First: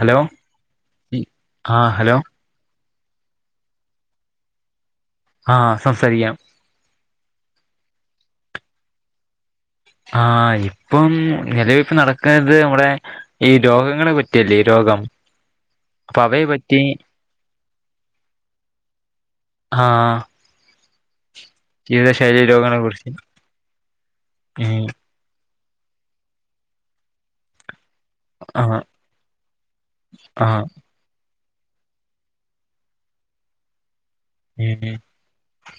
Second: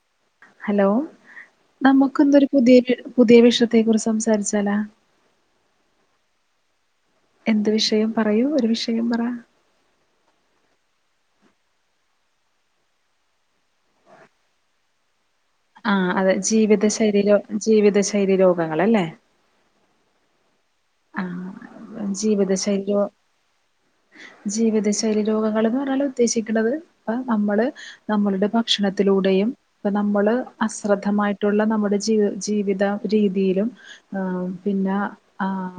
Hello hello ആ hello നമുക്ക് ഇന്നൊരു പുതിയെ പുതിയ വിഷയത്തെ കുറിച്ച് സംസാരിച്ചാലാ? ആഹ് സംസാരിക്കാം. എന്ത് വിഷയം പറയൂ ഒരു വിഷയം പറ ആഹ് ഇപ്പം നിലവിപ്പ് നടക്നത് നമ്മളെ ഈ രോഗങ്ങളെ പറ്റിയല്ലേ രോഗം. ആഹ് അപ്പൊ അതെ അവയെ പറ്റി ജീവിത ശൈരി ജീവിത ശൈലി രോഗങ്ങള് അല്ലേ. ആഹ് ആഹ് ജീവിത രോഗങ്ങളെ ശൈലിയോ കുറിച്ച് ഉം ജീവിതശൈ ശൈലി രോഗങ്ങള് എന്ന് പറഞ്ഞാല് ഉദ്ദേശിക്ക്ണത് നമ്മള്. നമ്മളുടെ ആ ഭക്ഷണത്തിലൂടെയും ഇപ്പ നമ്മള് ആ അശ്ര മായിട്ടുള്ള നമ്മുടെ ജീ ജീവിത രീതിയിലും പിന്ന ഉം ആഹ്.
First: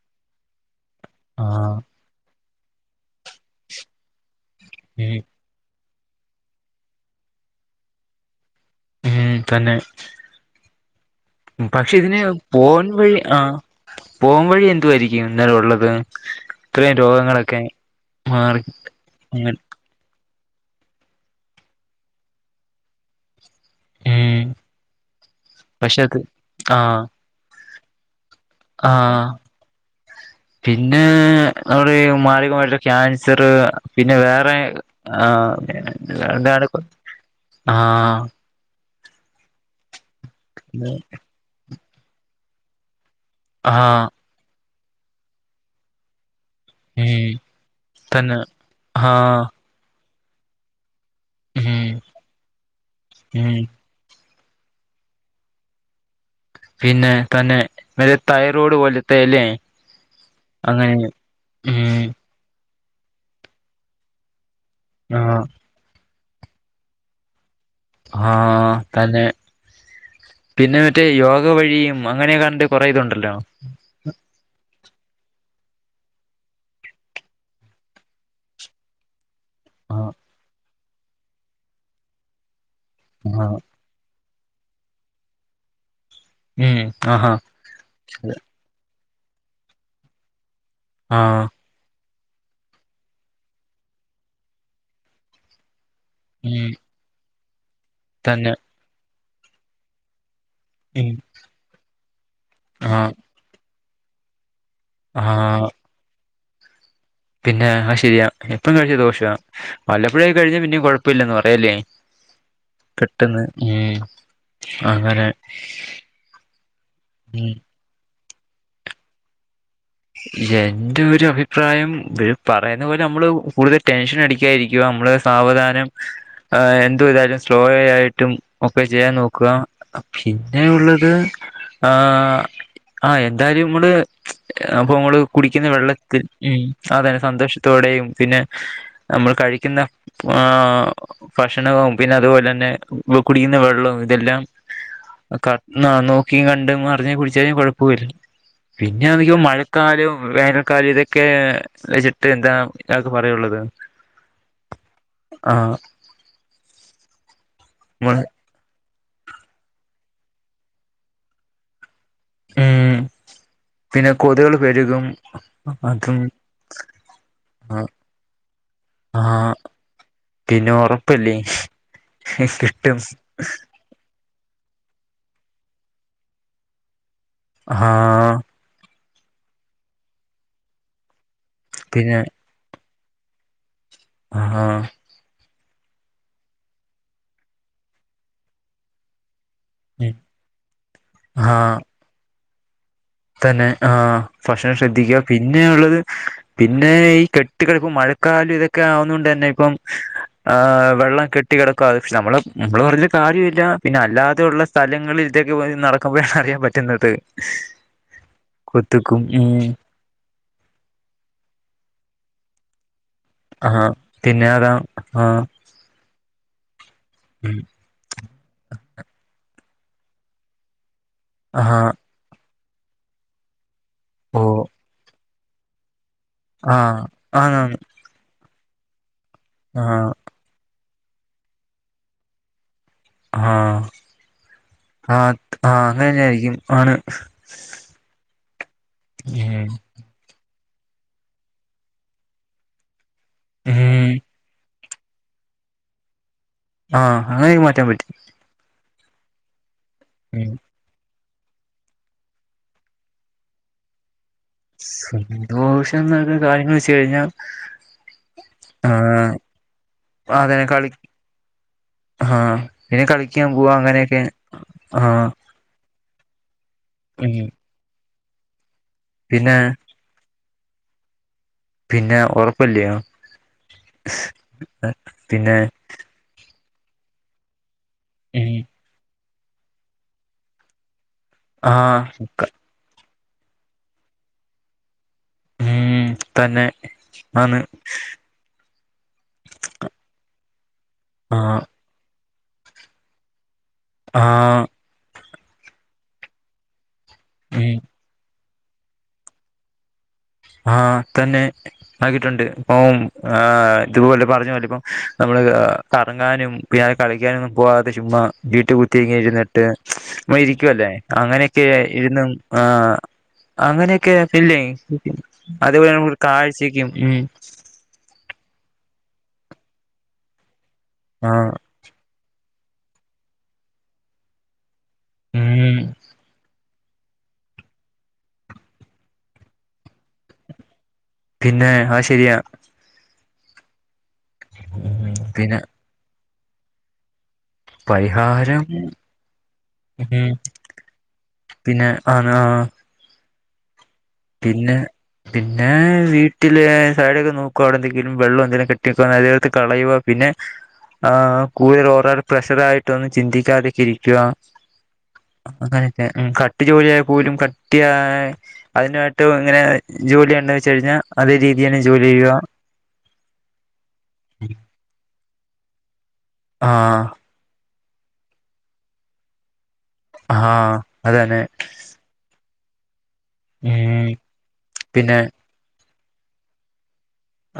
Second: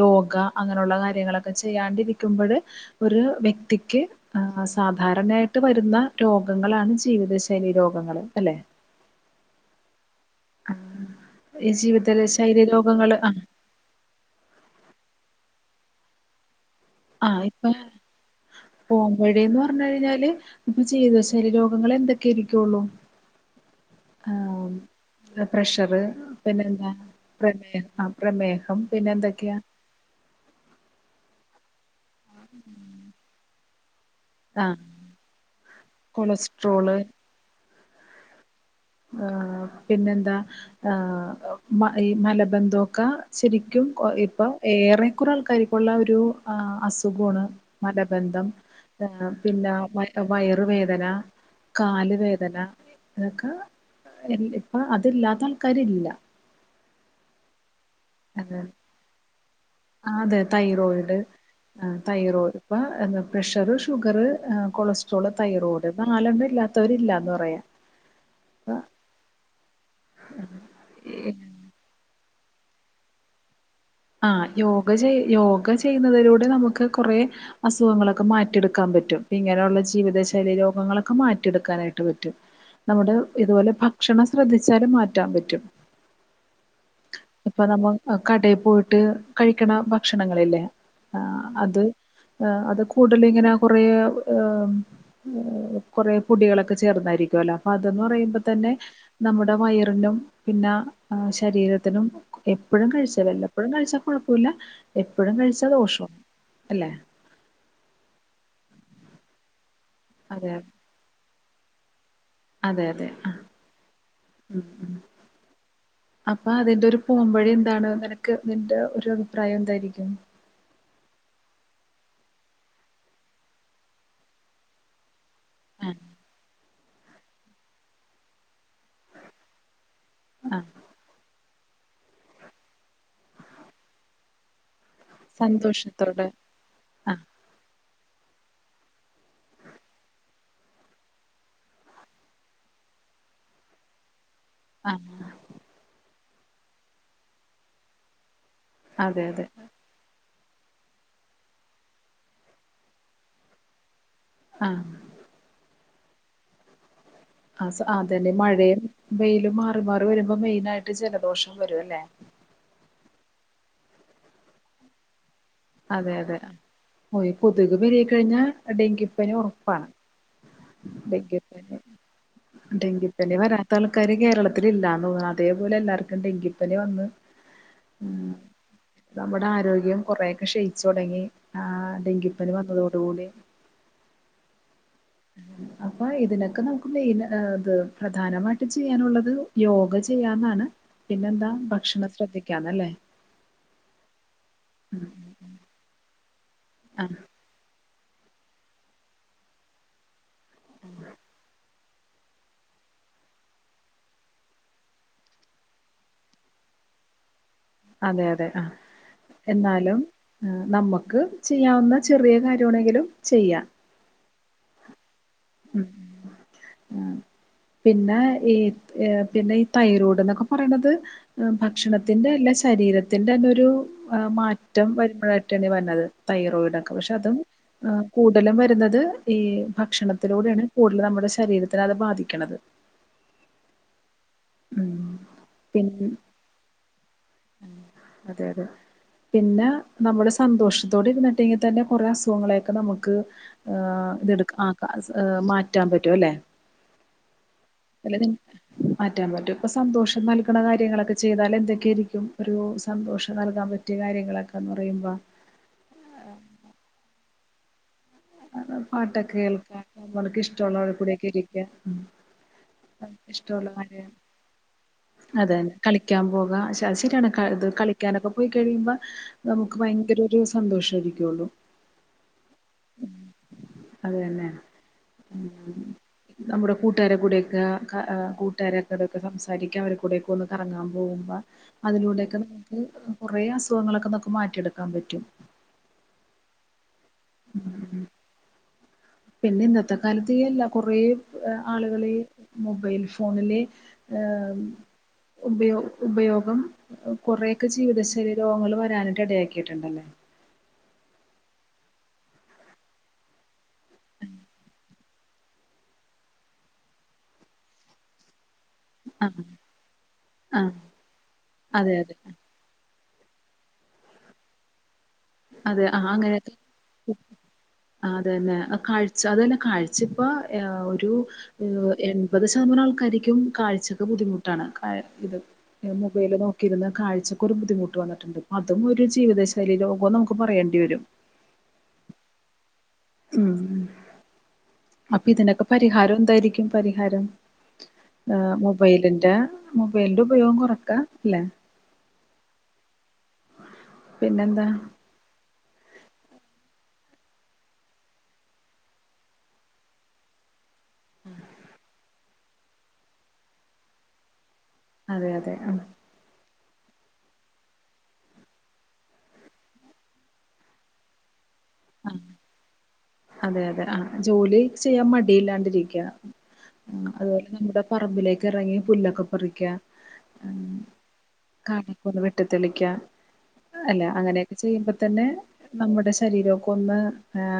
യോഗ അങ്ങനെയുള്ള ആ കാര്യങ്ങളൊക്കെ ചെയ്യാണ്ടിരി ത്തു മ്പഴ് ഒരു വ്യക്തിക്ക് ഉം സാധാരണയായി. ട്ട് വരുന്ന രോഗങ്ങളാണ് ജീവിതശൈലി രോഗങ്ങള് അല്ലെ. ഉം തന്നേ ആഹ് ഈ പക്ഷെ ഇതിന് ജീവിത ശൈലി പോൻ വഴി രോഗങ്ങള് ആഹ്. പോം വഴി എന്തു ആയിരിക്കും ഇങ്ങനെ ഉള്ളത്. ഇത്രയും ആഹ് രോഗങ്ങളൊക്കെ ഇപ്പ മാറി [unintelligible] വന്ന് കഴിഞ്ഞാല് ജീവിത ശൈലി രോഗങ്ങള് എന്തൊക്കെ ഇരിക്കൊള്ളു. ഉം ആഹ് ഓ പ്രഷർ, പക്ഷെ അത് പിന്നെ എന്താ, പ്രമേ ആഹ് പ്രമേ ആഹ് പിന്നേ അവെടേയും മാരഗ മായിട്ടുള്ള ക്യാൻസർ പിന്നെ വേ പെ ആഹ് [unintelligible] ആഹ് [unintelligible] രണ്ട് നേര കൊളസ്ട്രോള് ആഹ് ആഹ് പിന്നെന്താ ആഹ് മ ഈ മലബന്ധോക്കാ ശെരിക്കും ആഹ് ഇപ്പൊ ഏറെക്കുറെ ആൾക്കാർക്കുള്ള ഒരു അസു ഉം ഖ്വാണ് തന്നെ മലബന്ധം ആഹ് പിന്ന വയറുവേദന. ഉം കാല് വേദന ഇതൊക്ക ഉം ഇപ്പൊ അതില്ലാത്ത ആൾക്കാര് ഇല്ല. പിന്നെ തന്നെ തൈറോട് പോലത്തെ ല്ലേ. ആഹ് അതെ തൈറോയിഡ് ഉം തൈറോയ് ഇപ്പൊ എന്ത് പ്രഷർ ഷുഗർ. കൊളസ്ട്രോള്, ആഹ് തൈറോയ്ഡ്, നാലെണ്ണം ഇല്ലാത്തവര് ഇല്ലാന്ന് പറയാ. ആഹ് തന്നെ പിന്നെ മറ്റെ യോഗ വഴിയും. ഓ അങ്ങനെ കണ്ട് കൊറേ ഇതുണ്ടല്ലോ. ആഹ് യോഗ ചെയ് യോഗ ചെയ്യുന്ന വരോട് നമുക്ക് കോറെ അസുഖങ്ങളൊക്കെ മാറ്റിയെടുക്കാൻ പറ്റും. ഇങ്ങനെയുള്ള ആഹ് ജീവിത ശൈലി രോഗങ്ങളൊക്കെ മാറ്റിയെടുക്കാനായിട്ട് പറ്റും. നമ്മുടെ ആഹ് ഇതുപോലെ ഭ ഭക്ഷണം ശ്രദ്ധിച്ചാലും മാറ്റാൻ പറ്റും. ഉം ആഹാ ഇപ്പൊ നമ്മ കടെ പോയി ട്ട് കഴിക്ക്ണ ഭക്ഷണങ്ങളില്ലേ ആഹ് അത്. ആഹ് അത് കൂടല് ഇങ്ങന കൊറേ കൊറേ ഉം പൊടികളൊക്കെ ചേർന്നായിരിക്കുവോല്ലോ. അപ്പ അതെന്ന് തന്നെ പറയുമ്പതന്നെ നമ്മുടെ വയറിനും പിന്ന ഉം ശരീരത്തിനും എപ്പഴും ആഹ് കഴിച്ചലല്ല വല്ലപ്പോഴും കഴിച്ചാൽ കുഴപ്പോല്ല. എപ്പഴും ആഹ് കഴിച്ചാ ദോഷം അല്ലെ. പിന്നെ ആഹ് ശര്യാ. എപ്പം കഴിച്ച ദോഷാ. വ ല്ലപ്പൊഴായി അതെ കഴിച്ച [unintelligible] പിന്നെ കൊഴപ്പ് പ്പില്ലന്ന് പറയല്ലെ അതെ അതെ ആ കിട്ട്ണ് ഉം. ഉം ഉം അങ്ങനെ അപ്പൊ അതിന്റെ ഒരു ഉം പോമ്പഴി എന്താണ്. ക്ക് നിന്റെ ഒരു അഭിപ്രായം എന്തായിരിക്കും. എന്റെ ഒരു അഭിപ്രായം ഇവര് പറയുന്ന പോലെ നമ്മള് കൂടുതൽ ടെൻഷൻ അടിക്കായിരിക്കുവ നമ്മള്. ആ സാവധാനം ആ എന്തു ഇതാലും സ്ലോ ആയിട്ടും. ഒക്കെ ചെയ്യാൻ നോക്ക്വ. ആ പിന്നെ ഉള്ളത്. ആഹ് ആഹ് എന്തായാലും നമ്മള് അപ്പൊ നമ്മള് കുടിക്കുന്ന വെള്ളത്തിൽ സന്തോഷത്തോടെ ഉം. ആ സാധന സന്തോഷത്തോടേയും പിന്നെ നമ്മൾ കഴിക്കുന്ന ആഹ്. ഭക്ഷണവും പിന്നെ അതുപോലെന്നെ കുടിയുന്ന വെള്ളവും ഇതെല്ലാം. അഹ് കണ്ണ നോക്കിം കണ്ടും അറിഞ്ഞും കുടിച്ചാലും കുഴപ്പുല്ല അതെ പിന്നയാന്നെങ്കി അതെ മഴക്കാലവും വേനൽക്കാലം ഇതൊക്കെ വെച്ചിട്ട് എന്താ ഇതൊക്കെ പറയുള്ളത് ആഹ് ആഹ് ആ അതന്നെ മഴയും വെയിലും മാറി മാറി വരുമ്പോ മെയിനായിട്ട് ജലദോഷം വരുവല്ലേ ഉം പിന്നെ കൊതുകള് പെരുകും അതെ അതും അതെ ഓഹ് ഈ കൊതുക് ആ പെരികി കഴിഞ്ഞാ ആ ഡെങ്കിപ്പനി ഉറപ്പാണ് പിന്നെ ഉറപ്പല്ലേ ഡങ്കിപ്പനി കിട്ടും ഡെങ്കിപനി വരാൻ ആൾക്കാര് കേരളത്തിലില്ലാന്ന് തോന്നുന്നു അതേപോലെ എല്ലാർക്കും ഡെങ്കിപ്പനി വന്ന് ആഹ് ഉം നമ്മുടെ ആരോഗ്യം കൊറയൊക്കെ ക്ഷയിച്ചു തുടങ്ങി ആഹ് പിന്നെ ഡെങ്കിപ പനി വന്നതോടുകൂടി ആഹ് അപ്പ ഇതിനൊക്കെ നമുക്ക് മെയിൻ ഇത് പ്രധാനമായിട്ട് ചെയ്യാനുള്ളത് യോഗ ചെയ്യാന്നാണ് പിന്നെ ആ എന്താ ഭക്ഷണം ശ്രദ്ധിക്കാന്നല്ലേ തന്നെ ആഹ് ഭക്ഷണം ശ്രദ്ധിക്കുക പിന്നെ ഉള്ളത് പിന്നെ ആ ഈ ക കെട്ടികെടക്കും മഴക്കാലം ഇതൊക്കെ ആവുന്ന കൊണ്ട് തന്നെ ഇപ്പം വെള്ളം കെട്ടി കെടക് പക്ഷെ നമ്മള് നമ്മള് പറഞ്ഞൊരു കാര്യമില്ല പിന്നെ അല്ലാതെ ഉള്ള സ്ഥലങ്ങളിൽ ഇതൊക്ക നടക്കുമ്പോഴാണ് അറിയാൻ പറ്റുന്നത് [inaudible] അതെ അതെ ആഹ് കൊത്തുക്കും ഉം എന്നാലും നമുക്ക് ചെയ്യാവുന്ന ചെറിയ കാര്യമാണെങ്കിലും ചെയ്യാം ആ പിന്നെ അതാ ആഹ് ഉം ഉം പിന്നെ ഈ പിന്നെ ഈ തൈറോയ്ഡ് എന്നൊക്കെ പറയണത് ആ ഭക്ഷണത് ത്തിന്റെ അല്ല ശരീരത്തിന്റെ അതൊരു ഓ മാറ്റം വരുമ്പോഴായിട്ടാണ് വരണത് ആ തൈറോയിഡ് ഒക്ക പക്ഷെ അതും ആന്നാന്ന് കൂടുതലും വരുന്നത് ഈ ആ ഭക്ഷണത് ത്തിലൂടെയാണ് കൂടുതൽ നമ്മുടെ ശരീരത്തിന അത് ബാധിക്കണത് ആഹ് ഉം ആ ആഹ് അങ്ങന പിന്നെ തന്നെയായിരിക്കും ആണ് അതെ അതെ പിന്ന ഉം നമ്മുടെ സന്തോഷം ത്തോടിരുന്നിട്ടെങ്കി തന്നെ കുറേ അസുഖങ്ങളെയൊക്കെ നമുക്ക് ഉം ഇതെടു ആ മാറ്റാൻ പറ്റും അല്ലെ ആഹ് അങ്ങനെ മാറ്റാൻ പറ്റും മാറ്റാൻ പറ്റും ഇപ്പ സന്തോഷം ഉം നൽകുന്ന കാര്യങ്ങളൊക്കെ ചെയ്താൽ എന്തൊക്കെ ആയിരിക്കും ഒരു സന്തോഷം നൽകാൻ പറ്റിയ കാര്യങ്ങളൊക്കെ സന്തോഷം എന്നക്ക കാര്യങ്ങള് വെച്ച് കഴിഞ്ഞാൽ പാട്ടൊക്കെ കേൾക്കാ നമ്മക്ക് അതന്നെ കളി ഇഷ്ടമുള്ള കൂടിയൊക്കെ ഇരിക്ക ആഹ് പിന്നെ കളിക്കാൻ പോവാ അങ്ങനെയൊക്കെ ആഹ് അതെ കളിക്കാൻ പോകാ അത് ശെരിയാണ് ഉം ഇത് കളിക്കാനൊക്കെ പോയി കഴിയുമ്പോ പിന്നെ നമുക്ക് ഭയങ്കര ഒരു സന്തോഷമായിരിക്കുള്ളൂ പിന്നെ ഒറപ്പല്ല്യോ അത് തന്നെ പിന്നെ നമ്മുടെ കൂട്ടുകാരെ കൂടെക്കെ കൂട്ടുകാര കൂടെക്കെ സംസാരിക് ക്ക അവരുടെ കൂടെക്ക ഒന്ന് കറങ്ങാൻ പോകുമ്പോ ആഹ് അതിലൂടെയക്ക കുറെ അസുഖങ്ങളൊക്കെ നമക്ക് മാറ്റിയെടുക്കാൻ പറ്റും ഉം തന്നെ ആന്ന് പിന്നെ ഇന്നത്തെ കാലത്തീ അല്ല കുറേ ആഹ് ആളുകളീ മൊബൈൽ ഫോണില് ആഹ് ഉപയൊ ഉപയോഗം കുറേയക്ക ഉം ജീവിതശൈലി രോഗങ്ങൾ വരാനായിട്ട് ഇടയാക്കിയിട്ടുണ്ടല്ലേ ആഹ് തന്നെ ആക്കിട്ടുണ്ട് ഇപ്പോംആ തുപോലെ പറഞ്ഞ പോലെ ഇപ്പ നമ്മള് കറങ്ങാനും പിന്നെ ഞാൻ കളിക്കാനൊന്നും പോകാതെ ചുമ്മാ വീട്ടി പോയ്‌ ത്തിങ്ങി ആഹ് ഇരുന്നിട്ട് മ ആഹ് ഇരിക്കുവല്ലേ അങ്ങനെക്കെ അതെ അതെ ഇരുന്ന് ആ അങ്ങനെക്കെയില്ലേ അതെ അത്പോലെ നമുട് കാഴ്ചക്കും ഉം അത് തന്നെ കാഴ്ച അതന്നെ കാഴ്ച ഇപ്പ എ ഒരു ആഹ് എൺ പത് ശതമാനം ആൾക്കാരിക്കും കാഴ്ചക് ബുദ്ധിമുട്ടാണ് കാഴ് ഇത് ഉം മൊബൈല് നോക്കിയിരൂന്ന് കാഴ്ചക്കൊരു ബുദ്ധിമുട്ട് വന്നിട്ടുണ്ട് അതും ഒരു ജീവിതശൈലി രോ ഗോ നമുക്ക് പറയേണ്ടി വരും പിന്നെ ആ ശെരിയാ ഉം ഉം അപ്പൊ പിന്നെ ഇതിനൊക്കെ പരിഹാരം എന്തായിരിക്കും പരിഹാരം പരിഹാരം മൊബൈലിന്റെ മൊബൈലിന്റെ ഉം ഉപയോഗം കുറക്ക അല്ലേ പിന്നെ ആണ് ആ പിന്നെന്താ പിന്നെ പിന്നെ വീട്ടില് സാലിക്കെ നോക്കുവാ അവ്ടെ എന്തെങ്കിലും വെള്ളം എന്തെലും കെട്ടിക്കാ അതെടുത്ത് കളയുക പിന്നെ ആ കൂടുതൽ ഓരോ പ്രഷർ ആയിട്ടൊന്നും ചിന്തിക്കാതിക്കെ ഇരിക്കുക അതെ അതെ ആ അങ്ങനത്തെ ഉം കട്ടി ജോലിയായ പോലും കട്ടിയ അതിനയിട്ട് ഇങ്ങനെ ജോലി ഉണ്ട വെച്ച കഴിഞ്ഞാൽ അതേ രീതിയാണ് ജോലി ആ, ചെയ്യുക അതെ അതെ ആ ജോലി ചെയ്യാൻ മടിയില്ലാണ്ടിരിക്കുക ആഹ് അതുപോലെ നമ്മുടെ പറമ്പിലേക്ക് ഇറങ്ങി പുല്ലൊക്കെ പറിക്കുക ആ അതന്നെ വെട്ടു തെളിക്ക അല്ല ഉം അങ്ങനെയൊക്കെ ചെയ്യുമ്പോ പിന്നെ തന്നെ നമ്മുടെ ശരീരൊക്ക ഒന്ന്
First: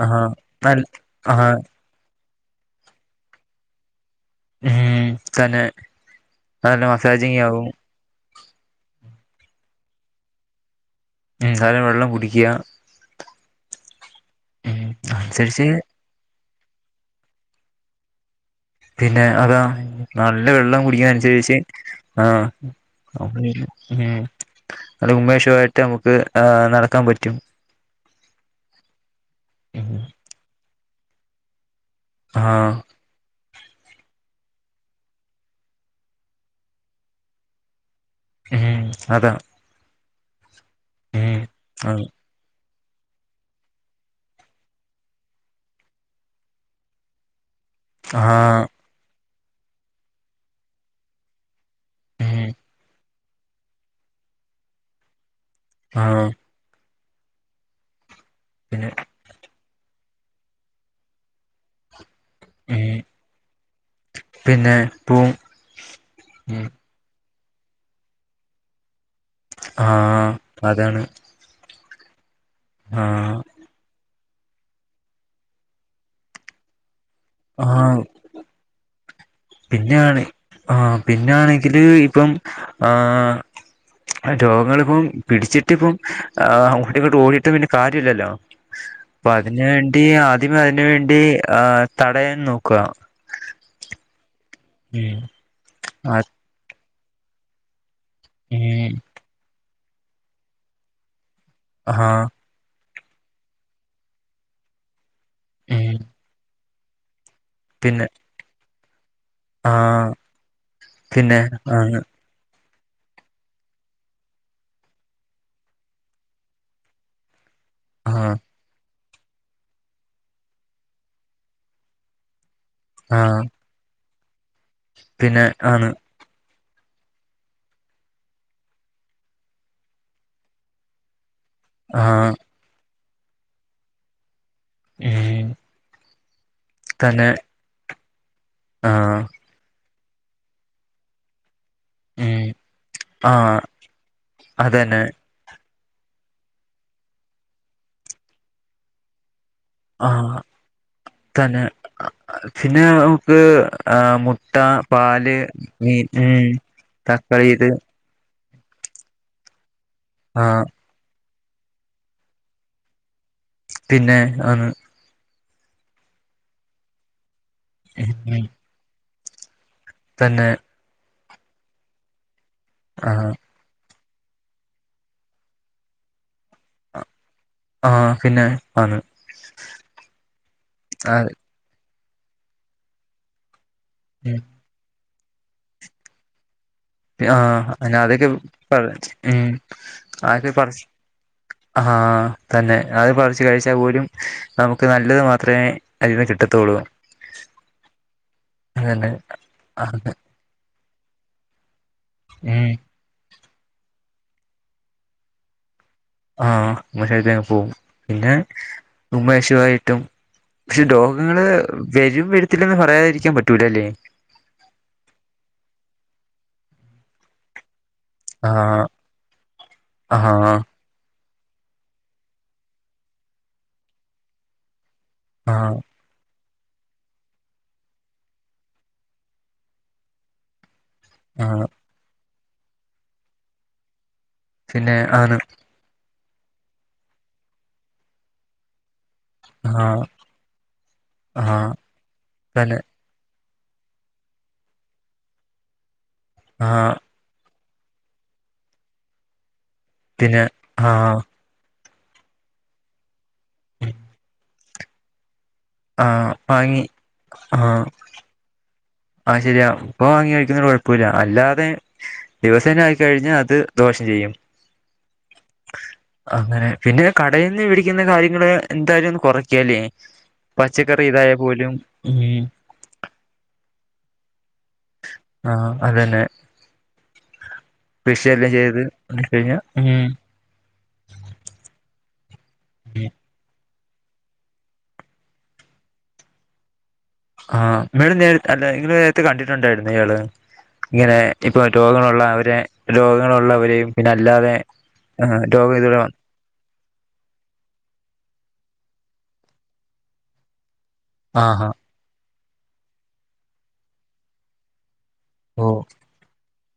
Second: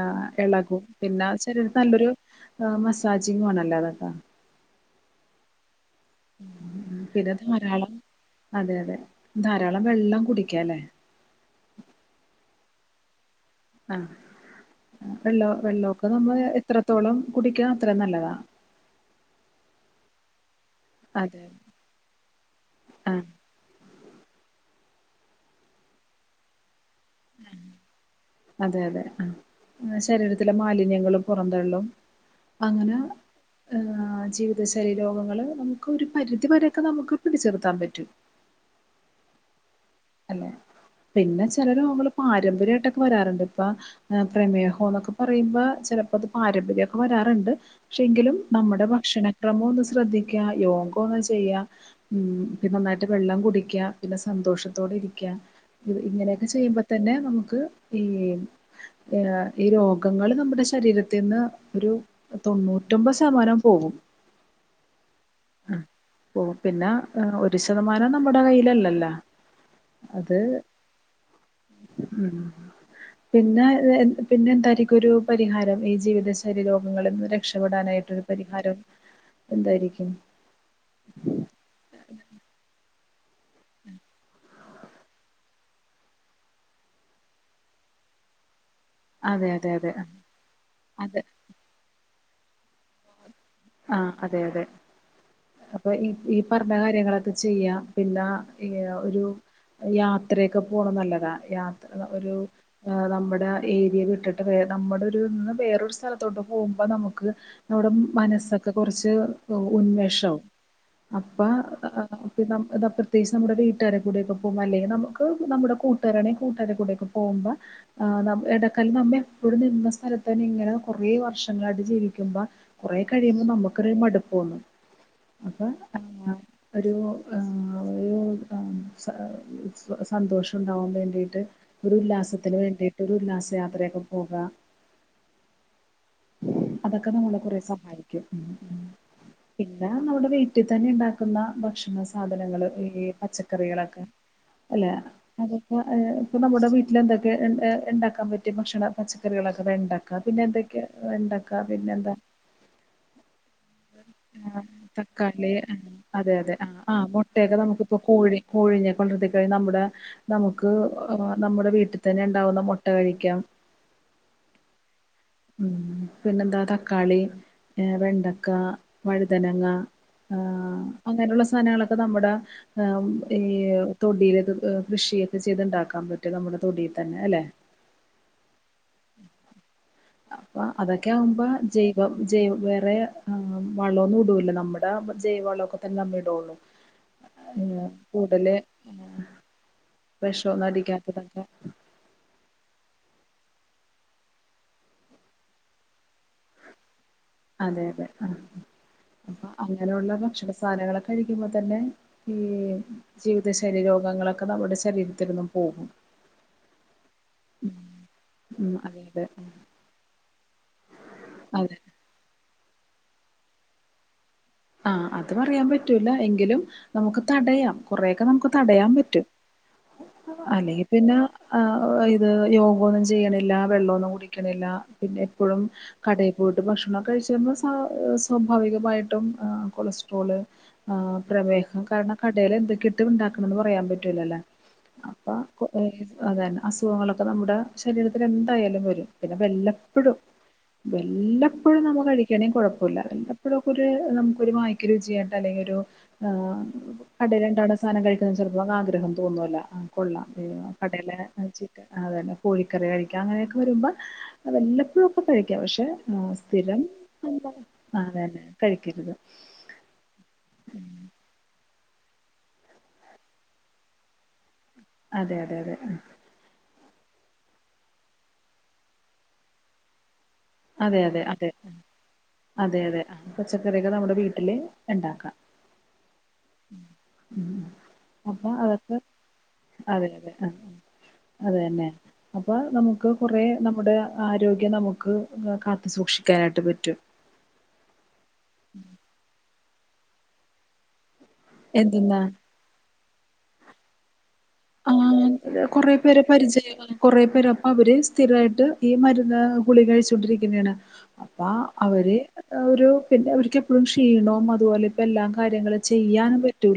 ആഹ് ഇളകും നൽ പിന്നെ ആഹ് ശരീരത്തി നല്ലൊരു് മസാജിങ് ആണല്ലേ അതൊക്കാ ഉം തന്നെ നല്ല പിന്നെ മസാജിങ് ആകും ധാരാളം അതെ അതെ ധാരാളം വെള്ളം കുടിക്കല്ലേ ഉം അതെ വെള്ളം കുടിക്കിയ ആ വെള്ള അനുസരിച്ച് വെള്ളമോക്കെ നമ്മൾ എത്രത്തോളം കുടിക്കൻ അത്ര നല്ലതാ പിന്നെ അതാ നല്ല വെള്ളം കുടിക്കൻ അതെ അനുസരിച്ച് ആ ആഹ് ഉം അല്ല ഉമ്മേഷമായിട്ട് നമുക്ക് ആ നടക്കാൻ പറ്റും അതെ അതെ ആ ശരീരത്തിലെ മാലിന്യങ്ങളും പുറന്തള്ളും ആഹ് അങ്ങനെ ജീവിതശൈലി രോഗങ്ങള്ൾനമുക്ക് ഒരു പരിധിവരെക്കെ നമുക്ക് പിടിച് നിർത്താൻ പറ്റും ഉം അതെ അല്ലെ പിന്നെ ചിലർ നമ്മള് പാരമ്പര്യമായിട്ടൊക്കെ വരാറുണ്ട് ഇപ്പ പ്രമേഹം എന്നൊക്കെ പറയുമ്പോ ചിലപ്പോ അത് പാരമ്പര്യക്കെ വരാറുണ്ട് ക്ഷെ എങ്കിലും ആഹ് നമ്മുടെ ഭക്ഷണക്രമം ഒന്ന് ശ്രദ്ധിക്കുക യോഗ ഒന്ന് ചെയ്യാ ഉം പിന്നെ നന്നായിട്ട് വെള്ളം കുടിക്കുക പിന്നെ സന്തോഷം ത്തോടെ ഇരിക്ക ഇ ആഹ് ഇങ്ങനെയൊക്കെ ചെയ്യുമ്പോ തന്നെ നമുക്ക് ഈ പിന്നെ ഏ ഈ രോഗങ്ങള് നമ്മുടെ ശരീരത്തിന്ന് ഒരു ഉം തൊണ്ണൂറ്റൊമ്പത് ശതമാനം പോകും പിന്നെ പോവും പോവും ഉം പിന്നെ ഒരു ശതമാനം നമ്മുടെ കയ്യിലല്ലല്ല ആ ആ അതാണ് ഉം ആഹ് പിന്നെ പിന്നെ എന്തായിരിക്കും ഒരു പരിഹാരം ഈ ജീവിതശൈലീ രോഗങ്ങളിൽനിന്ന് ആഹ് രക്ഷപ്പെടാനായിട്ടൊരു പരിഹാരം എന്തായിരിക്കും ആ പിന്നാണെങ്കില് ഇപ്പം ആ രോഗങ്ങളിപ്പം പിടിച്ചിട്ട് ഇപ്പം അങ്ങോട്ടിങ്ങോട്ട് ഓടിയിട്ട് വെല്യ കാര്യല്ലല്ലോ പ്പ അതെ അതിന് അതെ അതെ വേണ്ടി ആദ്യം അതിന് വേണ്ടി അതെ ആ തടയാൻ നോക്ക ആഹ് അതെ അതെ ഉം അപ്പൊ ഈ ആ ഈ പറഞ്ഞ കാര്യങ്ങളൊക്കെ ചെയ്യാം പിന്ന ഈ ഉം ഒരു യാത്രയൊക്കെ പോണനല്ലതാ യാത്ര ആഹ് ഒരു നമ്മുടെ ഏരിയ വിട്ടിട്ട് വേ നമ്മുടെ ഒരുന്ന് വേറൊരു ഉം സ്ഥലത്തോട്ട് പോകുമ്പോ നമുക്ക് അവിടെ പിന്നെ മനസ്സൊക്കെ കുറച്ച് ആഹ് ഉന്മേഷാവും പിന്നെ അപ്പൊ ആണ് ഇന്നം ഇത പ്രത്യേച്ച് നമ്മുടെ വീട്ടാരെകൂടെയൊക്കെ പോകുമ്പ അല്ലെ നമുക്ക് നമ്മുടെ കൂട്ടുകാരണേൽ കൂട്ടാരെകൂടെക്ക പോഉമ്പൊ ആഹ് എടക്കൽ നമ്മേ ഇവിടെ നിന്ന സ്ഥലത്തന്നെ ഇങ്ങനെ കൊറേ വർഷങ്ങളായിട്ട് ജീവിക്കുമ്പോ കുറേ ആഹ് കഴിയുമ്പോ നമുക്കൊരു മടുപ്പോന്നും പിന്നെ അപ്പൊ ആണ് ഒരു ആ ഒരു ആ സന്തോഷണ്ടാവാൻ വേണ്ടിയിട്ട് ഒരു ആഹ് ഉല്ലാസത്തിന് വേണ്ടിയിട്ട് ഒരു ഉല്ലാസ യാത്രയൊക്കെ പോക ഉം അതൊക്കെ തന്നെ നമ്മളെ കുറെ സഹായിക്കും ഉം ഉം ആഹ് പിന്ന നമ്മുടെ വീട്ടിതന്നെണ്ടാക്കുന്ന ഭക്ഷ ഉം സാധനങ്ങള് ഈ ആഹ് പച്ചക്കറികളൊക്കെ അല്ലെ അതന്നെ അതൊക്കെ ഇപ്പൊ നമ്മുടെ വീട്ടിലെന്തൊക്കെ ഉണ്ടാക്കാൻ പറ്റിയ ഭക്ഷണം പച്ചക്കറികളൊക്കെ വെണ്ടക്ക ആഹ് പിന്നെ എന്തൊക്കെയാ വെണ്ടക്ക തന്നെ പിന്നെന്താ പിന്നെ നമുക്ക് ആ മുട്ട ആഹ് പാല് തക്കാളി ആഹ് മീന് തക്കാളി ഇത് ഇപ്പൊ കോഴി കോഴിനെ കൊണ്ടത്ക്കെ നമ്മുടെ ആഹ് നമുക്ക് ആ നമ്മുടെ വീട്ടിതന്നെണ്ടാവുന്ന മൊട്ടകഴിക്കാം പിന്നെ ആന്ന് ഉം പിന്നെന്താ തക്കാളി വെണ്ട അ വഴുതനങ്ങ ആ തന്നെ അങ്ങനെള്ള സാധനങ്ങളൊക്കെ നമ്മുടെ ആ മ്മ് ഈ തൊടിലെക്കെ കൃഷിയൊക്കെ ചെയ്തുണ്ടാക്കാൻ പറ്റും നമ്മുടെ തൊടീതന്നെ അല്ലെ ആഹ് പിന്നെ ആന്ന് അപ്പ അതൊക്കെ ആ ആകുമ്പോ ജൈവം ജയ് വേറെ വളോന്നും ഇടൂല്ല നമ്മൾ പ്പ മ്മൾ ജൈവവളൊക്കെ തന്നെമ്മഇടോള്ളു ആഹ് അ അതൊക്കെ പറച്ച് ഉം അതൊക്കെ വിഷമൊന്നും പറച്ച് അടിക്കാത്തതൊക്കെ ആഹ് ആഹ് തന്നെ അത് പറച്ച് കഴിച്ചാൽപോലും നമുക്ക് നല്ലത് മാത്രമേ അതിന്ന് കിട്ടത്തുള്ളൂ അതെ അതെ ആ അതന്നെ അപ്പൊ അത് അങ്ങനെയുള്ള ഭക്ഷണ സാധനങ്ങളൊക്കെ കഴിക്കുമ്പോ തന്നെ ഈ ഉം ജീവിതശര്യ രോഗങ്ങളൊക്കെ നമ്മുടെ ശരീരത്തിൽ നിന്നും പോകും ആഹ് ന്ന ശര്യം പോവും പിന്നെ ഉം അതെ അതെ ഉന്മേഷവായിട്ടും പക്ഷെ രോഗങ്ങള് അതെ വരും വരത്തില്ലന്ന് പറയാതിരിക്കാൻ പറ്റൂല്ലല്ലേ ആഹ് അത് പറയാൻ പറ്റൂല എങ്കിലും നമുക്ക് തടയാം കുറെ ക്കെ ആ നമുക്ക് തടയാൻ പറ്റും ആ അല്ലെങ്കി പിന്നെ ആ ഇത് യോഗോന്നുംചെയ്യണില്ല വെള്ളന്നും കുടിക്കണില്ല പിന്നെ ആ എപ്പൊഴും കടയിൽ പോയിട്ട് ഭക്ഷണം കഴിച്ചമ്പോ സ്വാഭാവികമായിട്ടും ആ കൊളസ്ട്രോള് ആ ആ പ്രമേഹം കാരണം കടേല് എന്തൊക്കെട്ട് ഉണ്ടാക്കണന്ന് പറയാൻ പറ്റൂലല്ലോ പിന്നെ അപ്പൊ ആണ് അതന്നെ അസുഖങ്ങളൊക്കെ നമ്മുടെ ശരീരത്തില് എന്തായാലുംവരും പിന്നെ ആ വെല്ലപ്പഴും ആ വെല്ലപ്പോഴും നമ്മ കഴിക്കയാണെ തന്നെ കൊഴപ്പില്ല വല്ലപ്പഴൊക്കൊര് നമുക്കൊരു വായക്കരുചിയായിട്ട് അല്ലെങ്കി ഒരു ആഹ് ആ കടയില്ണ്ടാവ്ണ സാധനം കഴിക്കുന്നത് ചിലപ്പോ ആഗ്രഹം തോന്നൊല്ല കൊള്ളാം പിന്നെ ആ കടയില അതന്നെ കോഴിക്കറി കഴിക്ക അങ്ങനെയൊക്കെ വരുമ്പോ വല്ലപ്പഴും കഴിക്ക പക്ഷെ ആഹ് സ്ഥിരം വാങ്ങി ആഹ് അതന്നെ കഴിക്കരുത് ആഹ് ശരിയ ഇപ്പവാങ്ങി കഴിക്കുന്നതിന്കുഴപ്പുല്ല അല്ലാതെ ദിവസേനായി കഴിഞ്ഞ അത് ദോഷംചെയ്യും അതെ അതെ അതെ ഉം അങ്ങനെ പിന്നെ കടൽ നിന്ന് പിടിക്കുന്ന കാര്യങ്ങള് എന്തായാലും ഒന്ന് കുറക്കിയാലേ അതെ പച്ചക്കറി അതെ ഇതായാ അതെ പോലും ഉം അതെ അതെ പച്ചക്റിക്കൾ നമ്മുടെ വീട്ടില് ഉണ്ടാക്കാം ആഹ് അതന്നെ ഉം കൃഷിയെല്ലാം ചെയ്ത് കഴിഞ്ഞൽ ഉ ആഹ് അത് തന്നെ അപ്പൊ നമുക്ക് കുറ നമ്മുടെ ആരോഗ്യം നമുക്ക് കാത്തു സൂക്ഷിക്കാനായിട്ട് പറ്റും ആഹ് മഡം നേര അല്ല ഇങ്ങൾ നേരത്തെ കണ്ടിട്ടുണ്ടായിരുന്നു ഇയാള് ഇങ്ങനെ ഇപ്പൊ എന്തെന്നാ രോഗങ്ങളുള്ള അവരെ രോഗങ്ങളുള്ളവരെയും പിന്നെ അല്ലാതെ ആഹ് രോഗം കൊറെ ഇതുവരെ പേരെ പരിചയംങ്ങൾ കുറെ പേർ അപ്പ അവര് സ്ഥിരായിട്ട് ഈ മരുന്ന് ഗുളിഗ കഴിച്ചൊണ്ടിരിക്കുന്നയാണ് അപ്പ ആഹാ അവര് ഒരു പിന്നെ അവർക്ക് എപ്പോഴും ക്ഷീണവും അതുപോലെ ഇപ്പ എല്ലാം ഓ കാര്യങ്ങൾ ചെയ്യാനും പറ്റൂല